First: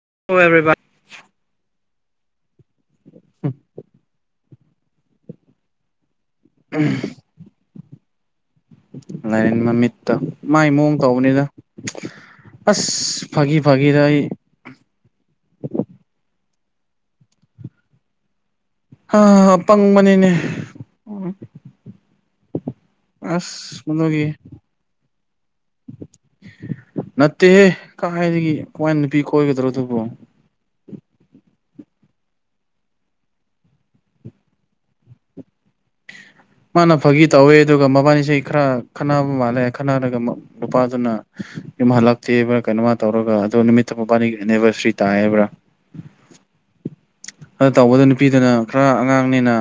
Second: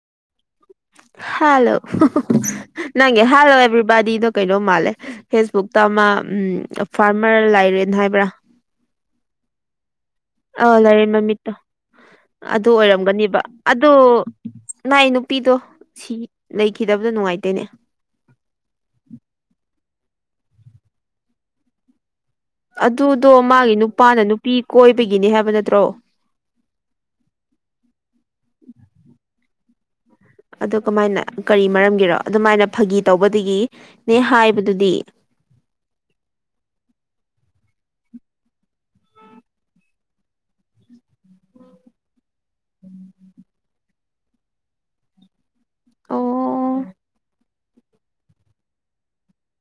[unintelligible] [unintelligible] ꯅꯪꯒꯤ ꯍꯥꯜꯂꯣ ꯑꯦꯕ꯭ꯔꯤꯕꯗꯤꯗꯣ ꯀꯩꯅꯣ ꯃꯥꯜꯂꯦ ꯐꯦꯁꯕꯨꯛꯇ ꯑꯃ ꯎꯝ ꯐꯥꯔꯃꯔ ꯂꯩꯥꯏꯔꯦꯟ ꯍꯥꯏꯕ꯭ꯔ ꯂꯥꯏꯔꯦꯟ ꯃꯃꯤꯠꯇꯣ ꯃꯥꯏ ꯑ ꯃꯋꫭꯡ ꯂꯥꯏꯔꯦꯟ ꯇꯧꯕꯅꯤꯗ ꯃꯃꯤꯠꯇꯣ ꯑꯗꯨ ꯑꯁ ꯑꯣꯏꯔꯝꯒꯅꯦꯕ ꯐꯥꯒꯤ ꯑꯗꫭ ꯐꯥꯒꯤꯗ ꯑꯩ ꯅꯥꯏ ꯅꯨꯄꯤꯗꯣ ꯁꯤ ꯂꯩꯈꯤꯗꯕꯗꯣ ꯅꯨꯡꯉꯥꯏꯇꯦꯅꯦ ꯄꯪꯕꯅꯤꯅꯦ ꯑꯗꯨꯗꯣ ꯃꯥꯒꯤ ꯅꯨꯄꯥꯅ ꯅꯨꯄꯤ ꯀꯣꯏꯕꯒꯤꯅꯤ ꯍꯥꯏꯕ ꯅꯠꯇ꯭ꯔꯣ ꯅꯠꯇꯦꯍꯦ ꯀꯥꯏꯗꯒꯤ ꯀꯃꯥꯏꯅ ꯅꯨꯄꯤ ꯀꯣꯏꯒꯗ꯭ꯔꯣ ꯑꯗꯨ ꯑꯗꯨ ꯀꯃꯥꯏꯅ ꯀꯔꯤ ꯃꯔꯝꯒꯤꯔꯣ ꯑꯗꯨꯃꯥꯏꯅ ꯐꯥꯒꯤ ꯇꯧꯕꯗꯒꯤꯅꯦ ꯍꯥꯏꯕꯗꯨꯗꯤ [inaudible] ꯃꯥꯅ ꯐꯥꯒꯤ ꯇꯧꯋꯦ ꯑꯗꯨꯒ ꯃꯕꯥꯅꯤꯁꯦ ꯈꯔ ꯈꯟꯅꯕ ꯃꯥꯜꯂꯦ ꯈꯟꯅꯔꯒ ꯅꯨꯄꯥꯗꯨꯅ ꯌꯨꯝ ꯍꯜꯂꯛꯇꯦꯕ꯭ꯔ ꯀꯩꯅꯣꯝꯃ ꯇꯧꯔꯒ ꯑꯗꯣ ꯅꯨꯃꯤꯠꯇꯣ ꯃꯕꯥꯅꯤꯒꯤ ꯑꯦꯅꯦꯚꯡꯕꯔꯁꯔꯤ ꯇꯥꯏꯌꯦꯕ꯭ꯔ ꯑꯣ ꯑꯗꯨ ꯇꯧꯕꯗꯨꯗ ꯅꯨꯄꯤꯗꯨꯅ ꯈꯔ ꯑꯉꯥꯡꯅꯤꯅ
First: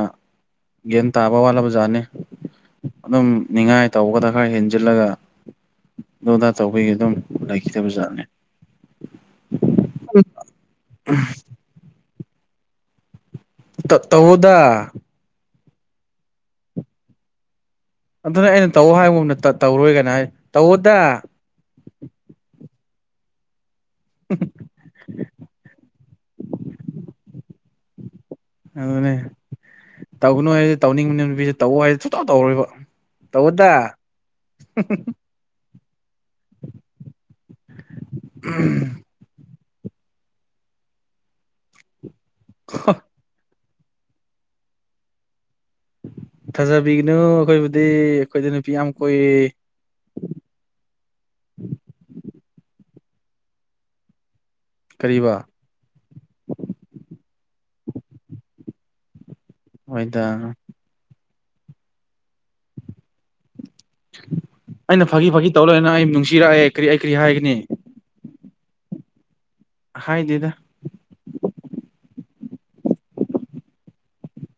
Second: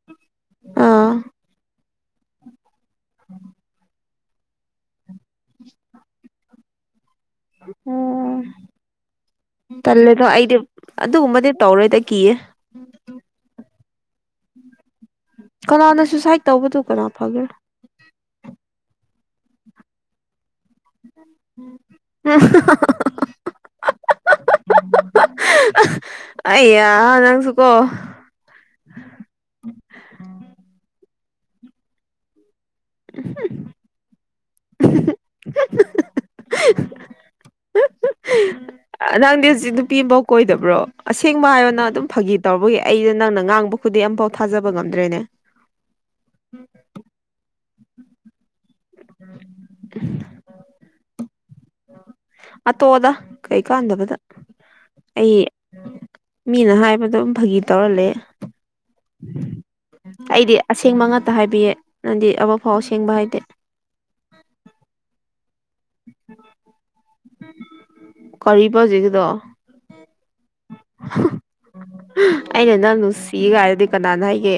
ꯌꯥꯟ ꯑꯥ ꯇꯥꯕ ꯋꯥꯠꯂꯕ ꯖꯥꯠꯅꯤ ꯑꯗꯨꯝ ꯅꯤꯡꯉꯥꯏ ꯇꯧꯕꯗ ꯈꯔ ꯍꯦꯟꯖꯤꯜꯂꯒ ꯂꯨꯅ ꯇꯧꯕꯒꯤ ꯑꯗꯨꯝ ꯂꯩꯈꯤꯗꯕ ꯖꯥꯠꯅꯤ [unintelligible] ꯇꯜꯂꯦꯗꯣ ꯑꯩꯗꯤ ꯑꯗꯨꯒꯨꯝꯕꯗꯤ ꯇꯧꯔꯣꯏꯗ ꯀꯤꯌꯦ ꯇꯧꯋꯣꯗ ꯀꯅꯥꯅ ꯁꯨꯁꯥꯏꯠ ꯇꯧꯕꯗꯨ ꯀꯅꯥ ꯐꯒꯦꯔ ꯑꯗꯨꯅꯦ ꯑꯩꯅ ꯇꯧ ꯍꯥꯏꯕꯒꯨꯝꯅ ꯇꯧꯔꯣꯏ ꯒꯥꯏꯅ ꯍꯥꯏ [unintelligible] ꯇꯧꯑꯣꯗ [unintelligible] ꯑꯌꯥ ꯅꯪꯁꯨꯀꯣ ꯑꯗꯨꯅꯦ ꯇꯧꯒꯅꯨ ꯍꯥꯏꯗꯤ ꯇꯧꯅꯤꯡꯕꯅꯦ ꯅꯨꯄꯤꯁꯦ ꯇꯧꯋꫭ ꯍꯥꯏꯗꯤ ꯁꯨꯡꯇꯧ ꯇꯧꯔꯣꯏꯕ ꯇꯧꯗ [unintelligible] [unintelligible] ꯅꯪꯗꯤ ꯍꯨꯖꯤꯛ ꯅꯨꯄꯤꯕꫭꯛ ꯀꯣꯏꯗꯕ꯭ꯔꯣ ꯑꯁꯦꯡꯕ ꯍꯥꯏꯌꯣ ꯅꯪ ꯑꯗꯨꯝ ꯐꯥꯒꯤ ꯇꯧꯕꯒꯤ ꯑꯩꯩꯗꯣ ꯅꯪꯅ ꯉꯥꯡꯕ ꯈꯨꯗꯤꯡ ꯑꯝꯐꯥꯎ ꯊꯥꯖꯕ ꯉꯝꯗ꯭ꯔꯦꯅꯦ ꯊꯥꯖꯕꯤꯒꯅꯨ ꯑꯈꯣꯏꯕꯨꯗꯤ ꯑꯈꯣꯏꯗꯤ ꯅꯨ ꯄꯤ ꯌꯥꯝ ꯀꯣꯏꯌꯦ ꯑꯇꯣꯗ ꯀꯩ ꯀꯥꯟꯗꯕꯗ ꯀꯔꯤꯕ ꯑꯩ ꯃꯤꯅ ꯍꯥꯏꯕꯗꯨꯝ ꯐꯥꯒꯤ ꯇꯧꯔꯂꯩ ꯍꯣꯏꯗ ꯑꯩꯗꯤ ꯑꯁꯦꯡꯕ ꯉꯥꯛꯇ ꯍꯥꯏꯕꯤꯌꯦ ꯅꯪꯗꯤ ꯑꯃ ꯐꯥꯎ ꯑꯁꯦꯡꯕ ꯍꯥꯏꯗꯦ ꯑꯩꯅ ꯐꯥꯒꯤ ꯐꯥꯒꯤ ꯇꯧ ꯂꯩꯔ ꯅꯪ ꯑꯩꯕꯨ ꯅꯨꯡꯁꯤꯔꯛꯑꯦ ꯀꯔꯤ ꯑꯩ ꯀꯔꯤ ꯍꯥꯏꯒꯅꯤ ꯀꯔꯤꯕ ꯍꯧꯖꯤꯛꯀꯤꯗꯣ ꯍꯥꯏꯗꯦꯗ ꯑꯩꯅ ꯅꯪ ꯅꯨꯡꯁꯤꯒꯥꯏꯗꯨꯗꯤ ꯀꯅꯥꯅ ꯍꯥꯏꯒꯦ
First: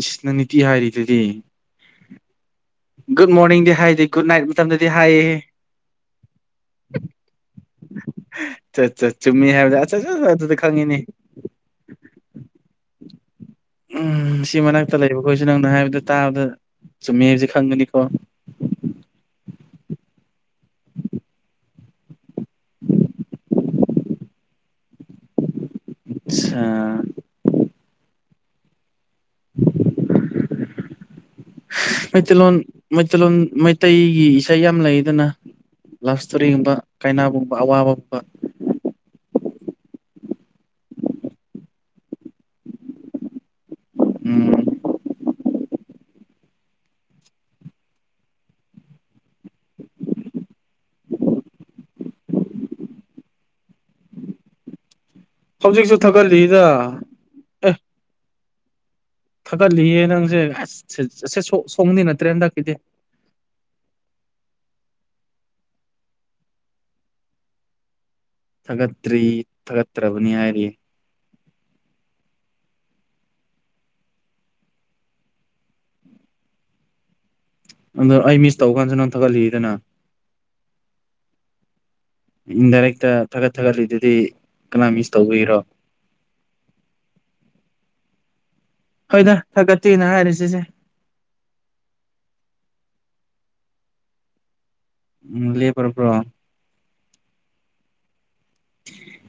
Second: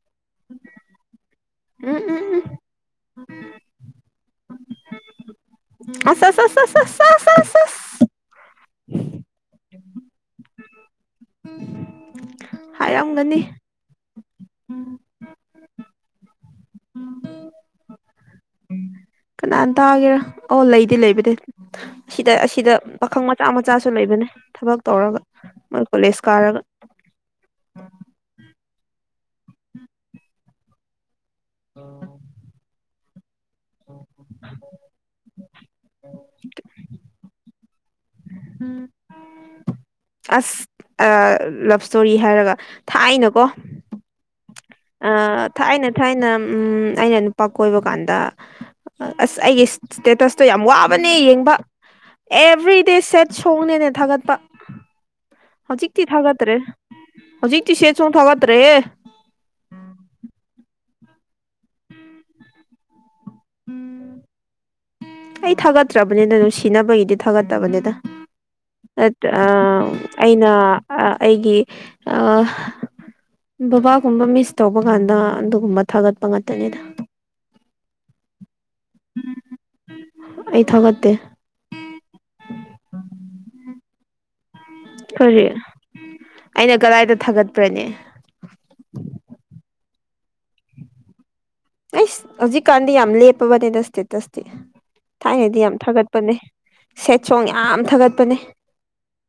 ꯏꯁ ꯅꯪ ꯅꯤꯇꯤ ꯍꯥꯏꯔꯤꯗꯨꯗꯤ ꯎꯝ ꯎꯝ ꯎꯝ ꯒꯨꯗ ꯃꯣꯔꯅꯤꯡꯗꯤ ꯍꯥꯏꯗꯦ ꯒꯨꯠ ꯅꯥꯏꯠ ꯃꯇꯝꯗꯗꯤ ꯍꯥꯏꯌꯦ ꯑꯁ ꯑꯁ ꯑꯁ ꯑꯁ ꯑꯁ ꯑꯁ ꯑꯁ ꯑꯁ ꯆꯥ ꯆꯥ ꯆꯨꯝꯃꯤ ꯍꯥꯏꯕꯗ ꯑꯆꯥꯆꯥ ꯑꯗꯨꯗꯤ ꯈꯪꯉꯤꯅꯦ ꯍꯥꯏꯔꯥꯝꯒꯅꯤ ꯎꯝ ꯁꯤ ꯃꯅꯥꯛꯇ ꯂꯩꯕ ꯈꯣꯏꯁꯨ ꯅꯪ ꯍꯥꯏꯕꯗ ꯇꯥꯕꯗ ꯆꯨꯝꯃꯤ ꯍꯥꯏꯕꯁꯦ ꯈꯪꯕꯅꯤꯀꯣ ꯀꯅꯥꯟ ꯇꯥꯒꯦꯔꯥ ꯑꯣ ꯂꯩꯗꯤ ꯂꯩꯕꯅꯦ ꯑꯁꯤꯗ ꯑꯁꯤꯗ ꯄꯥꯈꯪ ꯃꯆꯥ ꯃꯆꯥꯁꯨ ꯂꯩꯕꯅꯦ ꯊꯕꯛ ꯇꯧꯔꯒ ꯃꯣꯏ ꯀꯣꯂꯦꯖ ꯀꯥꯔꯒ ꯑ ꯃꯩꯇꯩꯂꯣꯟ ꯃꯩꯇꯩꯂꯣꯟ ꯃꯩꯇꯩꯒꯤ ꯏꯁꯩ ꯌꯥꯝ ꯂꯩꯗꯅ ꯂꯞ ꯏꯁꯇꯣꯔꯤꯒꯨꯝꯕ ꯀꯥꯏꯅꯥꯕꯒꯨꯝꯕ ꯑꯋꯥꯕꯒꯨꯝꯕ [inaudible] ꯑꯁ ꯂꯞ ꯏꯁꯇꯣꯔꯤ ꯍꯥꯏꯔꯒ ꯊꯥꯏꯅꯀꯣ ꯎꯝ ꯊꯥꯏꯅ ꯊꯥꯏꯅ ꯑꯩꯅ ꯅꯨꯄꯥ ꯀꯣꯏꯕ ꯀꯥꯟꯗ ꯑꯁ ꯑꯩꯒꯤ ꯇꯁꯇꯣ ꯌꯥꯝ ꯋꯥꯕꯅꯦ ꯌꯦꯡꯕ ꯑꯦꯚ꯭ꯔꯤꯗꯦ ꯁꯦꯠ ꯁꯣꯡꯅꯦꯅꯦ ꯊꯥꯒꯠꯄ ꯍꯧꯖꯤꯛꯁꯨ ꯍꯧꯖꯤꯛꯇꯤ ꯊꯒꯇ꯭ꯔꯦ ꯊꯥꯒꯠꯂꯤꯗ ꯍꯧꯖꯤꯛꯇꯤ ꯁꯦꯁ ꯊꯒꯇ꯭ꯔꯦ ꯊꯥꯒꯠꯂꯤꯌꯦꯦ ꯅꯪꯁꯦ ꯑꯁ ꯑꯁ ꯁꯣꯛꯗꯤ ꯅꯠꯇ꯭ꯔꯦ ꯍꯟꯗꯛꯀꯤꯗꯤ ꯑꯩ ꯊꯥꯒꯠꯇ꯭ꯔꯕꯅꯤꯅ ꯅꯨꯡꯁꯤꯅꯕꯒꯤꯗꯤ ꯊꯥꯒꯠꯇꯕꯅꯤꯗ ꯑ ꯊꯥꯒꯠꯇ꯭ꯔꯤ ꯊꯥꯒꯠꯇ꯭ꯔꯕꯅꯤ ꯑꯩꯅ ꯍꯥꯏꯔꯤ ꯑꯩꯒꯤ ꯑ ꯕꯕꯥꯒꯨꯝꯕ ꯃꯤꯁ ꯇꯧꯕ ꯀꯥꯟꯗ ꯑꯗꯨꯒꯨꯝꯕ ꯊꯥꯒꯠꯄ ꯉꯥꯛꯇꯅꯤꯗ ꯑꯗꯣ ꯑꯩ ꯃꯤꯁ ꯇꯧ ꯀꯥꯟꯁꯤ ꯅꯪ ꯊꯥꯒꯠꯂꯤꯗꯅ ꯑꯩ ꯊꯥꯒꯠꯇꯦ ꯗꯥꯏꯔꯦꯛꯇ ꯊꯥꯒꯠ ꯊꯥꯒꯠꯂꯤꯗꯨꯗꯤ ꯀꯅꯥ ꯃꯤꯁ ꯇꯧꯕꯤꯔꯣ ꯑꯩꯅ ꯒꯗꯥꯥꯏꯗ ꯊꯥꯒꯠꯄ꯭ꯔꯅꯦ ꯇꯤꯅ ꯍꯥꯏꯔꯤꯁꯤꯁꯦ ꯑꯩꯁ ꯍꯧꯖꯤꯛꯀꯥꯟꯗꯤ ꯌꯥꯝ ꯂꯦꯄꯕꯅꯦꯗ ꯑꯁꯤꯇꯁ ꯎꯝ ꯊꯥꯏꯅꯩꯗꯤ ꯌꯥꯝ ꯂꯦꯞꯄ꯭ꯔꯕ꯭ꯔꯣ ꯊꯥꯒꯠꯄꯅꯦ ꯁꯦꯠ ꯁꯣꯡ ꯌꯥꯝ ꯊꯥꯒꯠꯄꯅꯦ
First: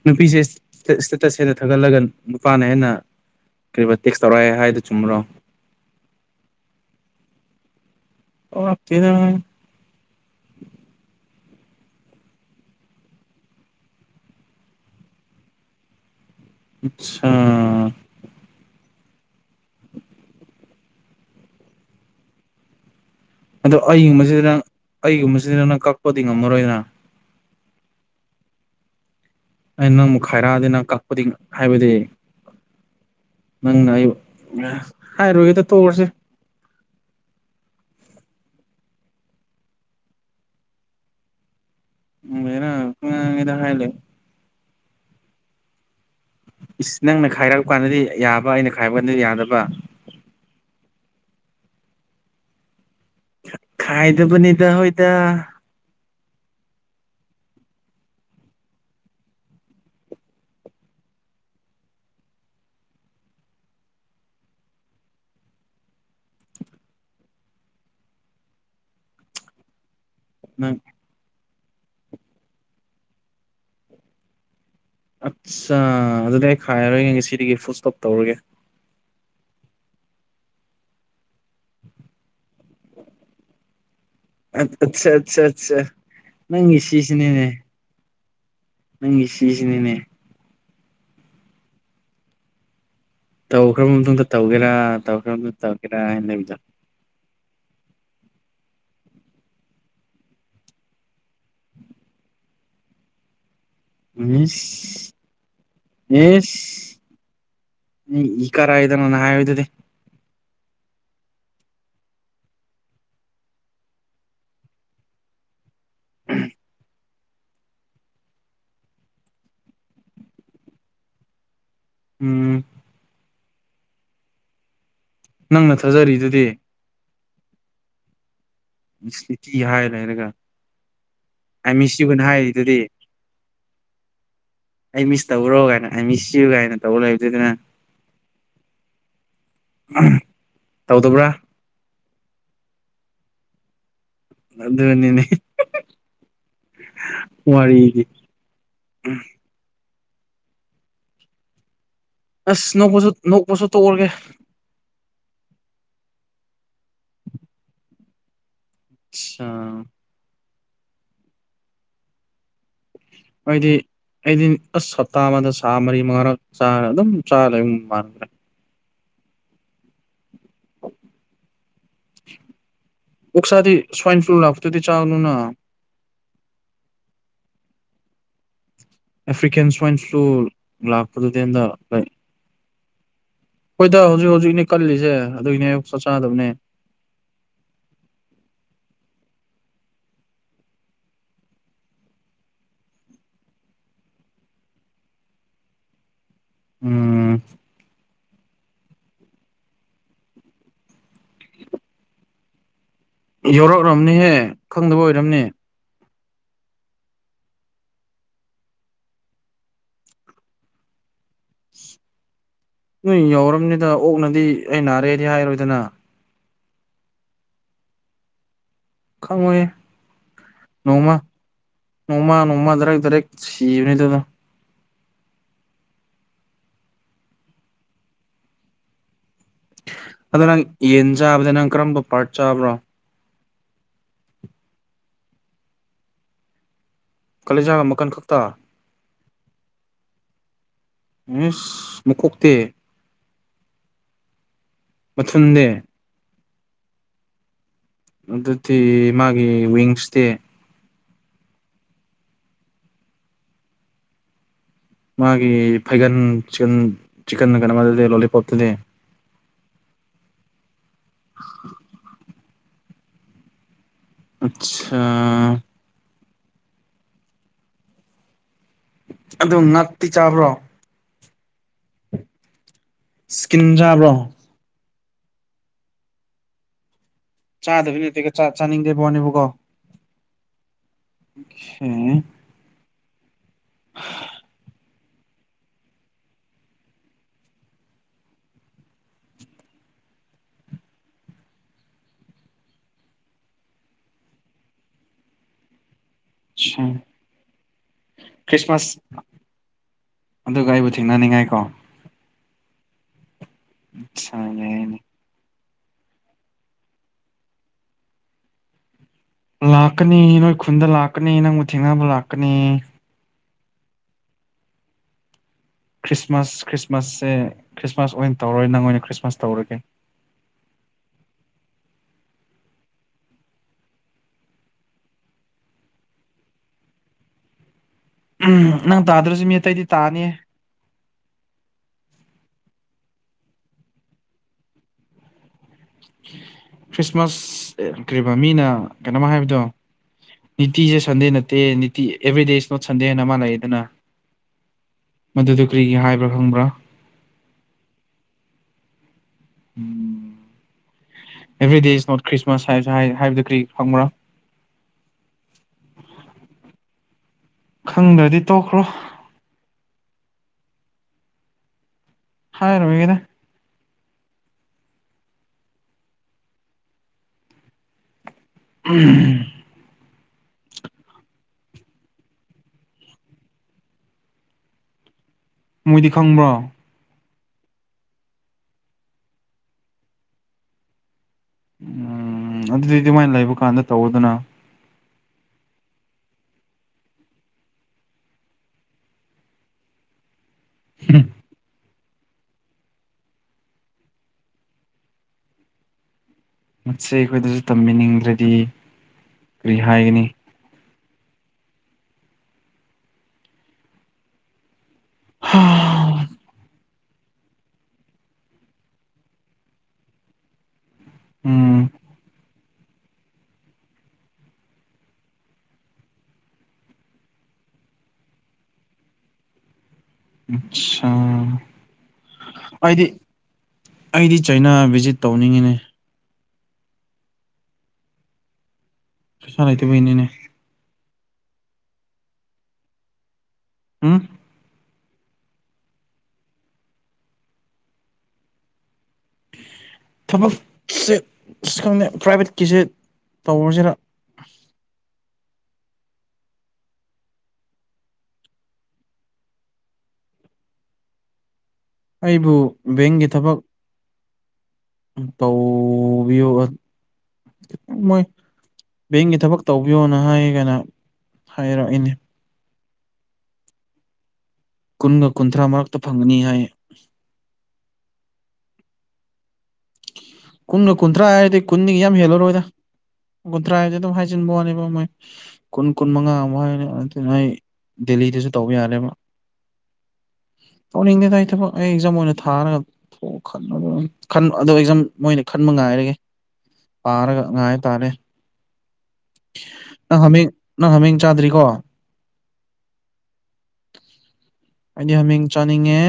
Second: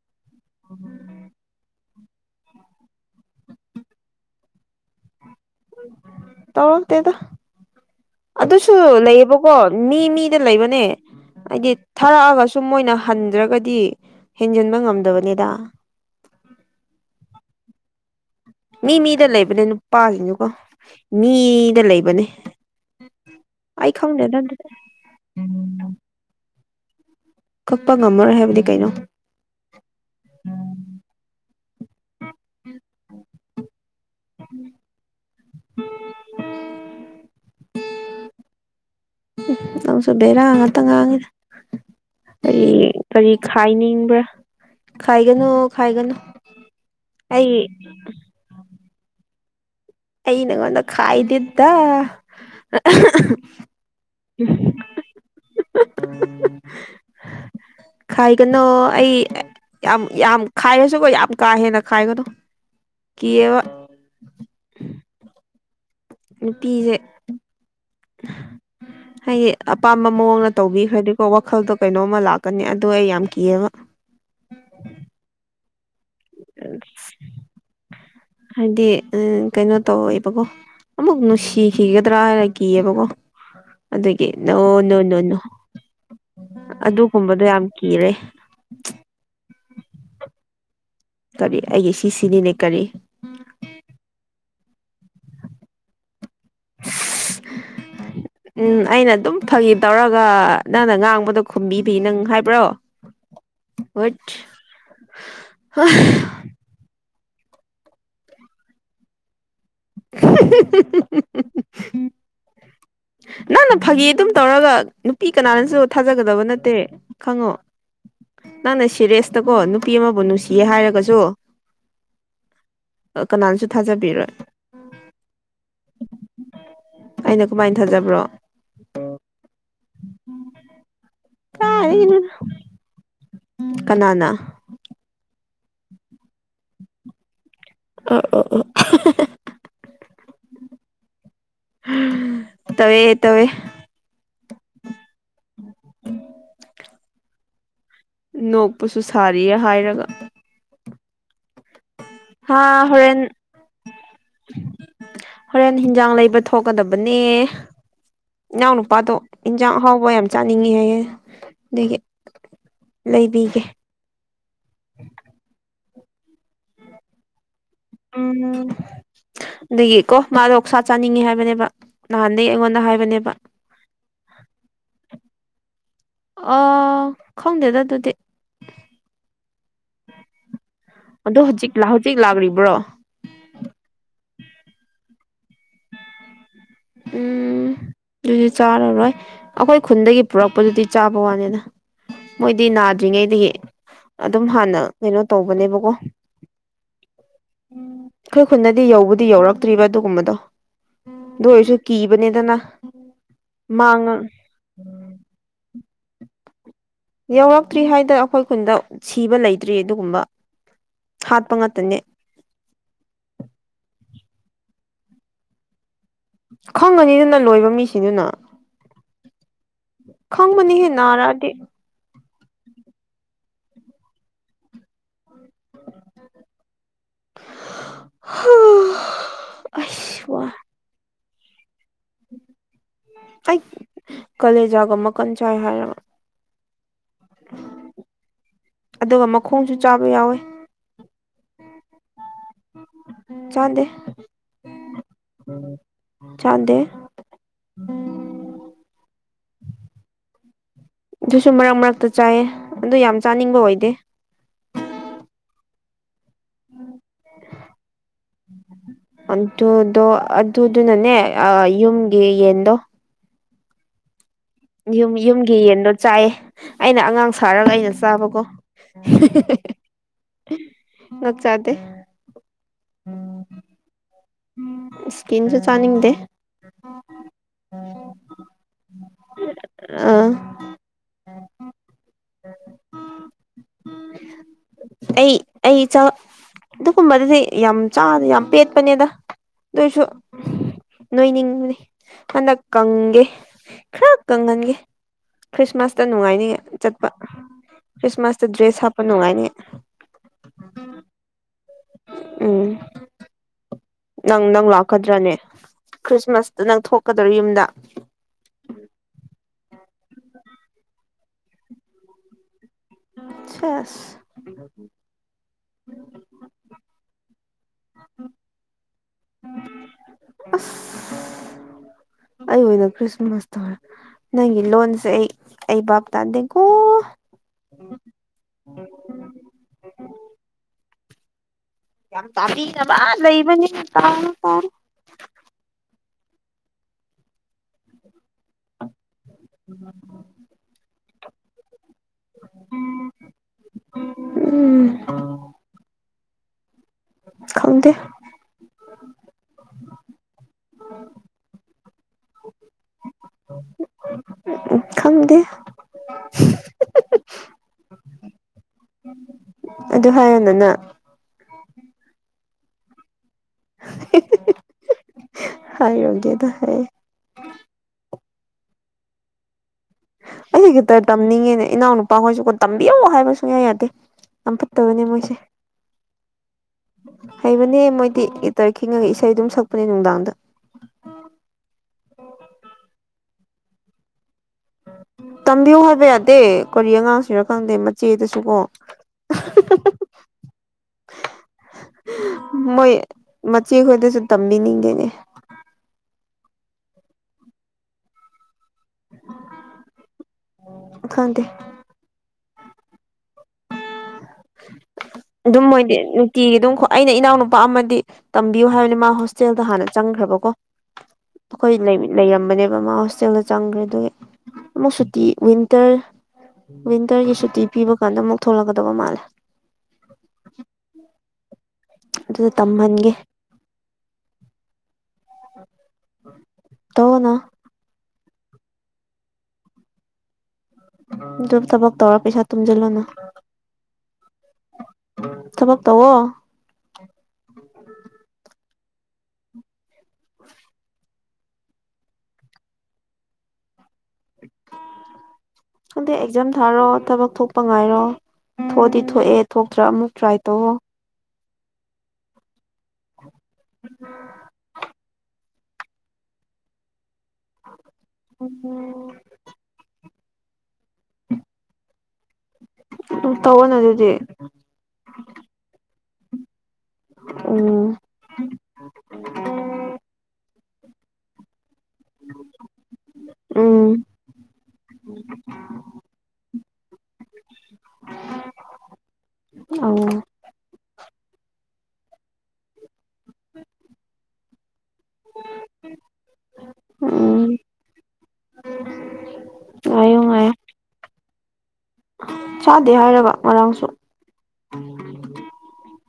ꯅꯨꯄꯤꯁꯦ ꯏꯁꯇꯦꯇꯁ ꯍꯦꯟꯅ ꯊꯥꯒꯠꯂꯒꯅꯤ ꯅꯨꯄꯥꯅ ꯍꯦꯟꯅ ꯀꯔꯤꯨꯝ ꯇꯦꯛꯁ ꯇꯧꯔꯛꯑꯦ ꯍꯥꯏꯗꯨ ꯆꯨꯝꯃꯨꯔꯣ ꯇꯧꯔꯛ ꯇꯦꯗ ꯑꯗꯨꯁꯨ ꯇꯧꯔꯛꯇꯦꯗ ꯂꯩꯌꯦꯕꯀꯣ ꯃꯤ ꯃꯤꯗ ꯂꯩꯕꯅꯦ ꯍꯥꯏꯗꯤ ꯊꯥꯔꯛꯑꯒ ꯁꯨꯝ ꯃꯣꯏꯅ ꯍꯟꯗ꯭ꯔꯒꯗꯤ ꯍꯦꯟꯖꯤꯟꯕ ꯉꯝꯗꯕꯅꯤꯗ ꯑꯁꯆꯥꯥ ꯃꯤ ꯃꯤꯗ ꯂꯩꯕꯅꯦ ꯅꯨꯄꯥꯁꯤꯡꯁꯨꯀꯣ ꯃꯤꯗ ꯂꯩꯕꯅꯦ ꯑꯗꯣ ꯑꯩ ꯈꯪꯗꯦꯗ ꯑꯩꯒꯨꯝꯕꯁꯤꯗꯤ ꯅꯪ ꯑꯗꯨꯗꯤ ꯑꯩꯒꯨꯝꯕꯁꯤꯗ ꯅꯪ ꯀꯛꯄꯗꯤ ꯉꯝꯃꯔꯣꯏꯗꯅ ꯀꯛꯄ ꯉꯝꯃꯔꯣꯏ ꯍꯥꯏꯕꯗꯤ ꯀꯩꯅꯣ ꯑꯩ ꯅꯪꯕꯨ ꯈꯥꯏꯔꯛꯑꯗꯤ ꯅꯪ ꯀꯛꯄꯗꯤ ꯍꯥꯏꯕꯗꯤ ꯅꯪꯅ ꯑꯩꯕꯨ ꯍꯥꯏꯔꯣꯏꯗ ꯇꯣꯛꯔꯁꯤ ꯅꯪꯁꯨ ꯕꯦꯔꯥ ꯉꯥꯛꯇ ꯉꯥꯡꯉꯤꯗ ꯀꯔꯤ ꯈꯪꯗꯦꯅ ꯀꯔꯤ ꯄꯪꯉꯥꯡꯉꯤꯗ ꯍꯥꯏ ꯂꯩ ꯈꯥꯏꯅꯤꯡꯕ꯭ꯔꯥ ꯈꯥꯏꯒꯅꯨ ꯈꯥꯏꯒꯅꯨ ꯏꯁ ꯅꯪꯅ ꯑꯩ ꯈꯥꯏꯔꯛꯄ ꯀꯥꯟꯗꯗꯤ ꯌꯥꯕ ꯑꯩꯅ ꯈꯥꯏꯕ ꯀꯥꯟꯗꯗꯤ ꯌꯥꯗꯕ ꯑꯩꯅ ꯅꯉꯣꯟꯗ ꯈꯥꯏꯗꯦꯗ ꯈꯥꯏꯗꯕꯅꯤꯗ ꯍꯣꯏꯗ [inaudible] ꯈꯥꯏꯒꯅꯣ ꯑꯩ ꯌꯥꯝ ꯌꯥꯝ ꯈꯥꯏꯔꯁꯨ ꯀꯣ ꯌꯥꯝ ꯀꯥ ꯍꯦꯟꯅ ꯈꯥꯏꯒꯅꯣ ꯀꯤꯔꯕ ꯅꯨꯄꯤꯁꯦ ꯍꯥꯏꯗꯤ ꯑꯄꯥꯝꯕ ꯃꯉꯣꯟꯗ ꯅꯪ ꯇꯧꯕꯤꯈ꯭ꯔꯗꯤꯀꯣ ꯋꯥꯈꯜꯗꯣ ꯀꯩꯅꯣꯝꯃ ꯂꯥꯛꯀꯅꯤ ꯑꯗꯨ ꯑꯩ ꯌꯥꯝ ꯀꯤꯌꯦꯕ ꯑꯠꯆꯥ ꯑꯗꯨꯗꯤ ꯑꯩ ꯈꯥꯏꯔꯔꯣꯏ ꯌꯦ ꯉꯁꯤꯗꯒꯤ ꯐꯨꯜꯇꯣꯞ ꯍꯥꯏꯗꯤ ꯑꯥ ꯀꯩꯅꯣ ꯇꯧꯌꯦꯕꯀꯣ ꯑꯃꯨꯛ ꯅꯨꯡꯁꯤꯈꯤꯒꯤꯗ꯭ꯔ ꯍꯥꯏꯅ ꯀꯤꯌꯦꯕꯀꯣ ꯑꯗꯨꯒꯤ ꯅꯣꯅꯣ ꯑꯠꯆꯥ ꯅꯣ ꯑꯠꯆꯥ ꯑꯠꯆꯥ ꯅꯪꯒꯤ ꯑꯗꯨꯒꯨꯝꯕꯗꯣ ꯁꯤꯁꯤꯅꯤꯅꯦ ꯌꯥꯝ ꯀꯤꯔꯦ ꯅꯪꯒꯤ ꯁꯤꯁꯤꯅꯤꯅꯦ ꯀꯔꯤ ꯑꯩꯒꯤ ꯁꯤꯁꯤꯅꯤꯅꯦ ꯀꯔꯤ ꯇꯧꯈ꯭ꯔꯕ ꯃꯇꯨꯡꯗ ꯇꯧꯒꯦꯔꯥ ꯇꯧꯈ꯭ꯔꯕ ꯃꯇꯨꯡꯗ ꯇꯧꯒꯦꯔꯥ ꯍꯥꯏꯅ ꯂꯩꯕꯗꯣ [inaudible] ꯎꯝ ꯑꯩꯅ ꯑꯗꯨꯝ ꯐꯒꯤ ꯇꯧꯔꯒ ꯅꯪꯅ ꯉꯥꯡꯕꯗꯣ ꯈꯨꯝꯕꯤꯕꯤ ꯅꯪ ꯍꯥꯏꯕ꯭ꯔꯣ ꯋꯠ ꯏꯁ ꯏꯁ ꯏ ꯀꯔꯛꯌꯦ ꯅꯪ ꯑꯗꯨꯃꯥꯏ ꯍꯥꯏꯕꯗꯨꯗꯤ ꯍꯤ ꯍꯤ ꯍꯤ ꯅꯪꯅ ꯐꯥꯒꯤ ꯑꯗꯨꯝ ꯇꯧꯔꯒ ꯅꯨꯄꯤ ꯀꯅꯥꯅꯁꯨ ꯊꯥꯖꯒꯗꯕ ꯅꯠꯇꯦ ꯈꯪꯉꯣ ꯅꯪꯅ ꯁꯤꯔꯤꯌꯁꯇꯀꯣ ꯅꯨꯄꯤ ꯑꯃꯕꯨ ꯅꯨꯡꯁꯤꯌꯦ ꯍꯥꯏꯔꯒꯁꯨ ꯎꯝ ꯀꯅꯥꯅꯁꯨ ꯊꯥꯖꯕꯤꯔꯣꯏ ꯅꯪꯅ ꯊꯥꯖꯔꯤꯗꯨꯗꯤ ꯑꯩꯅ ꯀꯃꯥꯏ ꯊꯥꯖꯕ꯭ꯔꯣ ꯇꯤꯊꯤ ꯍꯥꯏ ꯂꯩꯔꯒ ꯑꯥꯏ ꯃꯤꯁ ꯌꯨꯅ ꯀꯥꯏꯗꯩꯅꯣꯗ ꯍꯥꯏꯔꯤꯗꯨꯗꯤ ꯀꯅꯥꯅ ꯕꯔꯣꯍꯥꯏꯅ ꯑꯥꯏ ꯃꯤꯁ ꯌꯨ ꯀꯥꯏꯅ ꯇꯧ ꯂꯩꯕꯗꯨꯅ ꯑ ꯑ ꯇꯧꯗꯕ꯭ꯔꯥ ꯑ ꯇꯧꯋꯦ ꯇꯧꯋꯦ ꯑꯗꯨꯅꯤꯅꯦ ꯎꯝ ꯋꯥꯔꯤꯗꯤ ꯅꯣꯛꯄꯁꯨ ꯁꯥꯔꯤꯌꯦ ꯍꯥꯏꯔꯒ ꯍꯥ ꯑꯁ ꯅꯣꯛꯄꯁꯨ ꯍꯣꯔꯦꯟ ꯅꯣꯛꯄꯁꯨ ꯇꯣꯛꯑꯒꯦ ꯍꯣꯔꯦꯟ ꯍꯤꯟꯖꯥꯡ ꯂꯩꯕ ꯊꯣꯛ ꯊꯣꯛꯀꯗꯕꯅꯦ ꯏꯅꯥꯎꯅꯨꯄꯥꯗꯣ ꯑ ꯌꯦꯟꯁꯥꯡ ꯑꯍꯥꯎꯕ ꯌꯥꯝ ꯆꯥꯅꯤꯡꯉꯤ ꯍꯥꯏꯌꯦ ꯑꯗꯨꯒꯤ ꯍꯥꯏꯗꯤ ꯑꯩꯗꯤ ꯑꯁ ꯍꯞꯇꯥ ꯑꯃꯗ ꯁꯥ ꯃꯔꯤ ꯃꯉꯥꯔꯔꯛ ꯆꯥꯔ ꯑꯗꯨꯝ ꯆꯥꯔ ꯂꯩ ꯎꯝ ꯑꯗꯨꯒꯤꯀꯣ ꯃꯥꯗꯣ ꯑꯣꯛꯁꯥ ꯆꯥꯅꯤꯡꯉꯦ ꯍꯥꯏꯕꯅꯦꯕ ꯅꯍꯥꯟꯗꯒꯤ ꯑꯩꯉꯣꯟꯗ ꯍꯥꯏꯕꯅꯦꯕ ꯑꯣꯛꯁꯥꯗꯤ ꯁ꯭ꯋꯥꯏꯟ ꯐ꯭ꯂꯨ ꯂꯥꯛꯄꯗꯨꯗꯤ ꯆꯥꯒꯅꯨꯅ ꯑꯣ ꯈꯪꯗꯦꯗ ꯑꯗꯨꯗꯤ ꯑꯐ꯭ꯔꯤꯀꯦꯟ ꯁ꯭ꯋꯥꯏꯟ ꯐ꯭ꯂꯨ ꯑꯗꯣ ꯂꯥꯛꯄꯗꯨꯗꯤ ꯍꯧꯖꯤꯛ ꯍꯟꯗꯛ ꯍꯧꯖꯤꯛ ꯂꯥꯛꯂꯤꯕ꯭ꯔꯣ ꯍꯣꯏꯗ ꯍꯧꯖꯤꯛ ꯍꯧꯖꯤꯛꯅꯦ ꯀꯜꯂꯤꯁꯦ ꯑꯗꯨꯏꯅꯦ ꯑꯣꯛꯁꯥ ꯆꯥꯗꯕꯅꯦ ꯎꯝ ꯑꯗꯨꯗꯤ ꯆꯥꯔꯔꯣꯏ ꯑꯩꯈꯣꯏ ꯈꯨꯟꯗꯒꯤ ꯄꯨꯔꯛꯄꯗꯨꯗꯤ ꯆꯥꯕ ꯋꯥꯅꯤꯗ ꯃꯣꯏꯗꯤ ꯅꯥꯗ꯭ꯔꯤꯉꯩꯗꯒꯤ ꯑꯗꯨꯝ ꯍꯥꯟꯅ ꯀꯩꯅꯣ ꯇꯧꯕꯅꯦꯕꯀꯣ ꯎꯝ ꯎꯝ ꯑꯩꯈꯣꯏ ꯈꯨꯟꯗꯗꯤ ꯌꯧꯕꯨꯗꯤ ꯌꯧꯔꯛꯇ꯭ꯔꯤꯕ ꯑꯗꯨꯒꯨꯝꯕꯗꯣ ꯑꯗꯨ ꯑꯣꯏꯔꯁꯨ ꯀꯤꯕꯅꯤꯗꯅ ꯌꯧꯔꯛ ꯃꯥꯡꯉ ꯑꯝꯅꯤꯍꯦ ꯈꯪꯗꯕ ꯑꯣꯏꯔꯝꯅꯤ ꯌꯧꯔꯛꯇ꯭ꯔꯤ ꯍꯥꯏꯗ ꯑꯩꯈꯣꯏ ꯈꯨꯟꯗ ꯁꯤꯕ ꯂꯩꯇ꯭ꯔꯤ ꯑꯗꯨꯒꯨꯝꯕ ꯍꯥꯠꯄ ꯉꯥꯛꯇꯅꯦ ꯅꯣꯏ ꯌꯧꯔꯝꯅꯤꯗ ꯑꯣꯛꯅꯗꯤ ꯑꯩ ꯅꯥꯔꯦꯗꯤ ꯍꯥꯏꯔꯣꯏꯗꯅ ꯈꯪꯒꯅꯤꯗꯅ ꯂꯣꯏꯕ ꯃꯤꯁꯤꯡꯗꯨꯅ ꯈꯪꯉꯣꯏꯌꯦ ꯈꯪꯕꯅꯤꯍꯦ ꯅꯣꯡꯃ ꯅꯥꯔꯛꯑꯗꯤ ꯅꯣꯡꯃ ꯅꯣꯡꯃ ꯗꯥꯏꯔꯦꯛ ꯗꯥꯏꯔꯦꯛ ꯁꯤꯕꯅꯦꯗ ꯍꯥ ꯑꯗꯣ ꯅꯪ ꯌꯦꯟ ꯆꯥꯕꯗ ꯅꯪ ꯀꯔꯝꯕ ꯄꯥꯔꯠ ꯆꯥꯕ꯭ꯔꯣ ꯑꯩ ꯀꯂꯦꯖꯥꯒ ꯃꯀꯟ ꯆꯥꯏ ꯍꯥꯏꯔꯒ ꯀꯂꯦꯖꯥꯒ ꯃꯀꯟ ꯈꯛꯇꯥ ꯑꯗꯨꯒ ꯃꯈꯣꯡꯁꯨ ꯆꯥꯕ ꯌꯥꯎꯋꯦ ꯏꯁ ꯃꯀꯣꯛꯇꯤ ꯆꯥꯗꯦ ꯃꯊꯨꯟꯗꯤ ꯆꯥꯗꯦ ꯑꯗꯨꯗꯤ ꯃꯥꯒꯤ ꯋꯤꯡꯁꯇꯤ ꯑꯗꯨꯁꯨ ꯃꯔꯛ ꯃꯔꯛꯇ ꯆꯥꯏꯌꯦ ꯑꯗꯨ ꯌꯥꯝ ꯆꯥꯅꯤꯡꯕ ꯑꯣꯏꯗꯦ ꯃꯥꯒꯤ ꯐꯩꯒꯟ ꯆꯤꯀꯟ ꯆꯤꯀꯟ ꯀꯩꯅꯣꯃꯗꯤ ꯂꯣꯂꯤꯄꯣꯞꯇꯨꯗꯤ ꯑꯗꯨꯗꯣ ꯑꯗꯨꯗꯨꯅꯅꯦ ꯌꯨꯝꯒꯤ ꯌꯦꯟꯗꯣ ꯑꯠꯁꯥ ꯌꯨꯝ ꯌꯨꯝꯒꯤ ꯌꯦꯟꯗꯣ ꯆꯥꯏꯌꯦ ꯑꯩꯅ ꯑꯉꯥꯡ ꯁꯥꯔꯒ ꯑꯩꯅ ꯆꯥꯕꯀꯣ ꯑꯗꯨ ꯉꯛꯇꯤ ꯆꯥꯕ꯭ꯔꯣ ꯉꯛ ꯆꯥ ꯁꯀꯤꯟ ꯆꯥꯕ꯭ꯔꯣ ꯑꯝ ꯁꯀꯤꯟꯁꯨ ꯆꯥꯅꯤꯡꯗꯦ ꯆꯥꯗꯕꯤ ꯅꯠꯇꯦꯒ ꯆꯥ ꯆꯥꯅꯤꯡꯗ ꯕꯋꯥꯅꯦꯕꯀꯣ ꯑꯥ [unintelligible] [unintelligible] ꯑꯩ ꯑꯩ ꯆ ꯑꯗꯨꯒꯨꯝꯕꯗꯨꯗꯤ ꯌꯥꯝ ꯆꯥꯗꯦ ꯌꯥꯝ ꯄꯦꯠꯄꯅꯦꯗ ꯑꯗꯨꯏꯁꯨ ꯅꯣꯏꯅꯤꯡꯕꯅꯤ ꯍꯟꯗꯛ ꯀꯪꯒꯦ ꯈꯔ ꯀꯪꯍꯟꯒꯦ ꯈ꯭ꯔꯤꯁꯃꯥꯁꯇ ꯅꯨꯡꯉꯥꯏꯅꯤꯡꯉꯥꯏ ꯑꯠꯆꯥ ꯆꯠꯄ ꯈ꯭ꯔꯤꯁꯃꯥꯁꯇ ꯗ꯭ꯔꯦꯁ ꯈ꯭ꯔꯤꯁꯃꯥꯁ ꯍꯥꯞꯄ ꯅꯨꯡꯉꯥꯏꯅꯤ ꯑꯗꯨꯒ ꯑꯩꯕꯨ ꯊꯦꯡꯅꯅꯤꯡꯉꯥꯏ ꯀꯣ ꯎꯝ ꯑꯠꯆꯥ ꯅꯪ ꯅꯪ ꯌꯥꯏꯅꯦ ꯂꯥꯛꯀꯗ꯭ꯔꯅꯦ ꯈ꯭ꯔꯤꯁꯃꯥꯁꯇ ꯅꯪ ꯊꯣꯛꯀꯗꯔꯣ ꯌꯨꯝꯗ ꯂꯥꯛꯀꯅꯤ ꯅꯣꯏ ꯈꯨꯟꯗ ꯂꯥꯛꯀꯅꯤ ꯅꯪꯕꯨ ꯊꯦꯡꯅꯕ ꯂꯥꯛꯀꯅꯤ ꯁꯦꯁ ꯈ꯭ꯔꯤꯁꯃꯥꯁ ꯈ꯭ꯔꯤꯁꯃꯥꯁꯁꯦ ꯈ꯭ꯔꯤꯁꯃꯥꯁ ꯑꯣꯏꯟ ꯇꯧꯔꯣꯏ ꯅꯪ ꯑꯣꯏꯅ ꯈ꯭ꯔꯤꯁꯃꯥꯁ ꯇꯧꯔꯒꯦ ꯑꯁ ꯑꯩ ꯑꯣꯏꯅ ꯈ꯭ꯔꯤꯁꯃꯥꯁ ꯇꯧꯔ ꯅꯪꯒꯤ ꯂꯣꯟꯁꯦ ꯑꯩ ꯑꯩ ꯚꯥꯞ ꯇꯥꯗꯦꯀꯣ [inaudible] ꯎꯨꯝ ꯅꯪ ꯇꯥꯗ꯭ꯔꯁꯨ ꯃꯤ ꯑꯇꯩꯗꯤ ꯇꯥꯅꯤꯌꯦ ꯌꯥꯝ ꯇꯥꯕꯤꯅꯕ ꯂꯩꯕꯅꯤꯅ [unintelligible] ꯈ꯭ꯔꯤꯁꯃꯥꯁ ꯀꯔꯤꯕ ꯃꯤꯅ ꯀꯩꯅꯣꯝ ꯍꯥꯏꯕꯗꯣ ꯅꯤꯇꯤꯁꯦ ꯁꯟꯗꯦ ꯅꯠꯇꯦ ꯅꯤꯇꯤ ꯑꯦꯕ꯭ꯔꯤꯗꯦ ꯏꯁ ꯅꯣꯠ ꯁꯟꯗꯦ ꯍꯥꯏꯅ ꯑꯃꯥ ꯂꯩꯥꯑꯦꯗꯅ ꯎꯝ ꯃꯗꯨꯗ ꯀꯔꯤꯒꯤ ꯍꯥꯏꯕ꯭ꯔꯥ ꯈꯪꯕ꯭ꯔꯥ ꯈꯪꯗꯦ [inaudible] ꯑꯦꯚ꯭ꯔꯤꯗꯦ ꯏꯁ ꯅꯣꯠ ꯈ꯭ꯔꯤꯁꯃꯥꯁ ꯍꯥꯏꯁꯨ ꯍꯥꯏ ꯍꯥꯏꯕꯗꯨ ꯀꯔꯤ ꯈꯪꯕ꯭ꯔꯥ ꯈꯪꯗꯦ ꯈꯪꯗ꯭ꯔꯗꯤ ꯇꯣꯛꯈ꯭ꯔꯣ ꯑꯗꯨ ꯍꯥꯏꯌꯣꯅꯅ ꯍꯥꯏꯔꯣꯏꯒꯦꯗ ꯍꯥꯏꯔꯣꯏꯒꯦꯗ ꯍꯥꯏ [unintelligible] ꯑꯩꯗꯤ ꯒꯤꯇꯔ ꯇꯝꯅꯤꯡꯉꯦꯅꯦ ꯏꯅꯥꯎꯅꯨꯄꯥ ꯍꯣꯏꯁꯨꯀꯣ ꯇꯝꯕꯤꯌꯣ ꯍꯥꯏꯕ ꯁꯨꯡꯌꯥ ꯌꯥꯗꯦ ꯌꯥꯝ ꯐꯠꯇꯕꯅꯦ ꯃꯣꯏꯁꯦ ꯃꯣꯏꯗꯤ ꯈꯪꯕ꯭ꯔꯣ ꯍꯩꯕꯅꯦ ꯃꯣꯏꯗꯤ ꯒꯤꯇꯔ ꯈꯤꯡꯉꯒ ꯏꯁꯩ ꯑꯗꯨꯝ ꯁꯛꯄꯅꯦ ꯅꯨꯡꯗꯥꯡꯗ ꯎꯝ ꯑꯗꯨꯗꯤ ꯃꯣꯏ ꯂꯩꯕ ꯀꯥꯟꯗ ꯇꯧꯑꯣꯗꯅ ꯇꯝꯕꯤꯌꯣ ꯍꯥꯏꯕ ꯌꯥꯗꯦ ꯀꯔꯤ ꯑꯉꯥꯡꯁꯤꯔ ꯈꯪꯗꯦ ꯃꯆꯦꯗꯁꯨ ꯀꯣ [unintelligible] ꯃꯣꯏ ꯃꯆꯦꯈꯣꯏꯗꯁꯨ ꯇꯝꯕꯤꯅꯤꯡꯗꯦꯅꯦ ꯃꯆꯦ ꯈꯣꯏꯗꯁꯨ ꯇꯝꯕꯤꯅꯤꯡꯗ꯭ꯔꯗꯤ ꯀꯔꯤ ꯍꯥꯏꯒꯅꯤ ꯈꯪꯗꯦ ꯑꯗꯨꯝ ꯃꯣꯏꯗꯤ ꯅꯨꯡꯇꯤꯒꯤ ꯑꯗꯨꯝ ꯈꯣ ꯑꯩꯅ ꯏꯅꯥꯎꯅꯨꯄꯥ ꯑꯃꯗꯤ ꯇꯝꯕꯤꯌꯣ ꯍꯥꯏꯕꯅꯦ ꯃꯥ ꯍꯣꯁꯇꯦꯜꯗ ꯍꯥꯟꯅ ꯆꯪꯈ꯭ꯔꯕꯀꯣ ꯈꯣꯏ ꯎꯝ ꯂꯩꯃꯤ ꯂꯩꯔꯝꯕꯅꯦ ꯃꯃꯥ ꯍꯣꯁꯇꯦꯜꯗ ꯆꯪꯒ꯭ꯔꯦ ꯑꯗꯨꯒꯤ ꯑꯃꯨꯛ ꯁꯨꯇꯤ ꯋꯤꯟꯇꯔ ꯋꯤꯟꯇꯔꯒꯤ ꯁꯨꯇꯤ ꯄꯤꯕ ꯀꯥꯟꯗ ꯑꯃꯨꯛ ꯊꯣꯛꯂꯛꯀꯗꯕ ꯃꯥꯜꯂꯦ ꯑꯠꯁꯥ ꯑꯗꯨꯗ ꯑꯩꯗꯤ ꯇꯝꯍꯟꯒꯦ ꯑꯩꯗꯤ ꯆꯩꯅꯥ ꯚꯤꯖꯤꯠ ꯇꯧꯅꯤꯡꯉꯤꯅꯦ ꯇꯧꯋꯣꯅ ꯄꯩꯁꯥ ꯂꯩꯇꯕꯩꯅꯤꯅꯦ ꯗꯨꯝ ꯊꯕꯛ ꯇꯧꯔ ꯄꯩꯁꯥ ꯇꯨꯡꯖꯜꯂꯣꯅ ꯎꯨꯝ ꯊꯕꯛ ꯇꯧꯋꯣ ꯊꯕꯛꯁꯦ ꯈꯪꯗꯦ ꯄ꯭ꯔꯥꯏꯚꯦꯠꯀꯤꯁꯦ ꯇꯧꯔꯁꯤꯔ [inaudible] ꯍꯟꯗꯛ ꯑꯦꯛꯖꯥꯝ ꯊꯥꯔꯣ ꯊꯕꯛ ꯊꯣꯛꯄ ꯉꯥꯏꯔꯣ ꯊꯣꯛꯑꯗꯤ ꯊꯣꯛꯑꯦ ꯊꯣꯛꯇ꯭ꯔ ꯑꯃꯨꯛ ꯇ꯭ꯔꯥꯏ ꯇꯧꯑꯣ ꯑꯩꯕꯨ ꯕꯦꯡꯒꯤ ꯊꯕꯛ ꯇꯧꯕꯤꯌꯣ ꯑꯠ ꯃꯣꯏ ꯕꯦꯡꯒꯤ ꯊꯕꯛ ꯇꯧꯕꯤꯌꯣꯅ ꯍꯥꯏ ꯀꯅꯥ ꯍꯥꯏꯔꯛꯏꯅꯦ ꯇꯧꯋꯣꯅ ꯑꯗꯨꯗꯤ ꯀꯨꯟꯒ ꯀꯨꯟꯊ꯭ꯔꯥ ꯃꯔꯛꯇ ꯐꯪꯒꯅꯤ ꯍꯥꯏ ꯎꯝ [unintelligible] ꯀꯨꯟꯒ ꯀꯨꯟꯊ꯭ꯔꯥ ꯍꯥꯏꯔꯗꯤ ꯀꯨꯟꯗꯒꯤ ꯌꯥꯝ ꯍꯦꯜꯂꯔꯣꯏꯗ ꯎꯝ ꯀꯨꯟꯊ꯭ꯔꯥꯗꯤ ꯑꯗꯨꯝ ꯍꯥꯏꯖꯤꯟꯕ ꯋꯥꯅꯦꯕ ꯃꯣꯏ ꯀꯨꯟ ꯀꯨꯟ ꯃꯉꯥ ꯑꯃꯨꯛ ꯍꯥꯏꯅꯤ ꯉꯥꯏ ꯗꯦꯜꯂꯤꯗꯁꯨ ꯇꯧꯕ ꯌꯥꯔꯦꯕ ꯑꯧ ꯇꯧꯅꯤꯡꯗꯦꯗ ꯑꯩ ꯊꯕꯛ ꯑꯩ ꯑꯦꯛꯖꯥꯝ ꯑꯣꯏꯅ ꯊꯥꯔꯒ ꯊꯣꯛ ꯈꯟ ꯑꯗꯣ ꯑꯦꯛꯖꯥꯝ ꯃꯣꯏꯅ ꯈꯟꯕ ꯉꯥꯏꯔꯒꯦ ꯄꯥꯔꯒ ꯎꯝ ꯉꯥꯏꯕ ꯇꯥꯔꯦ [unintelligible] ꯉꯥꯏꯌꯣ ꯅꯪ ꯍꯥꯃꯦꯡ ꯉꯥꯏꯌꯣ ꯅꯪ ꯍꯥꯃꯦꯡ ꯆꯥꯗ꯭ꯔꯤꯀꯣ ꯆꯥꯗꯦ ꯍꯥꯏꯔꯒ ꯉꯔꯥꯡꯁꯨ ꯑꯩꯗꯤ ꯍꯥꯃꯦꯡ ꯆꯥꯅꯤꯡꯉꯦ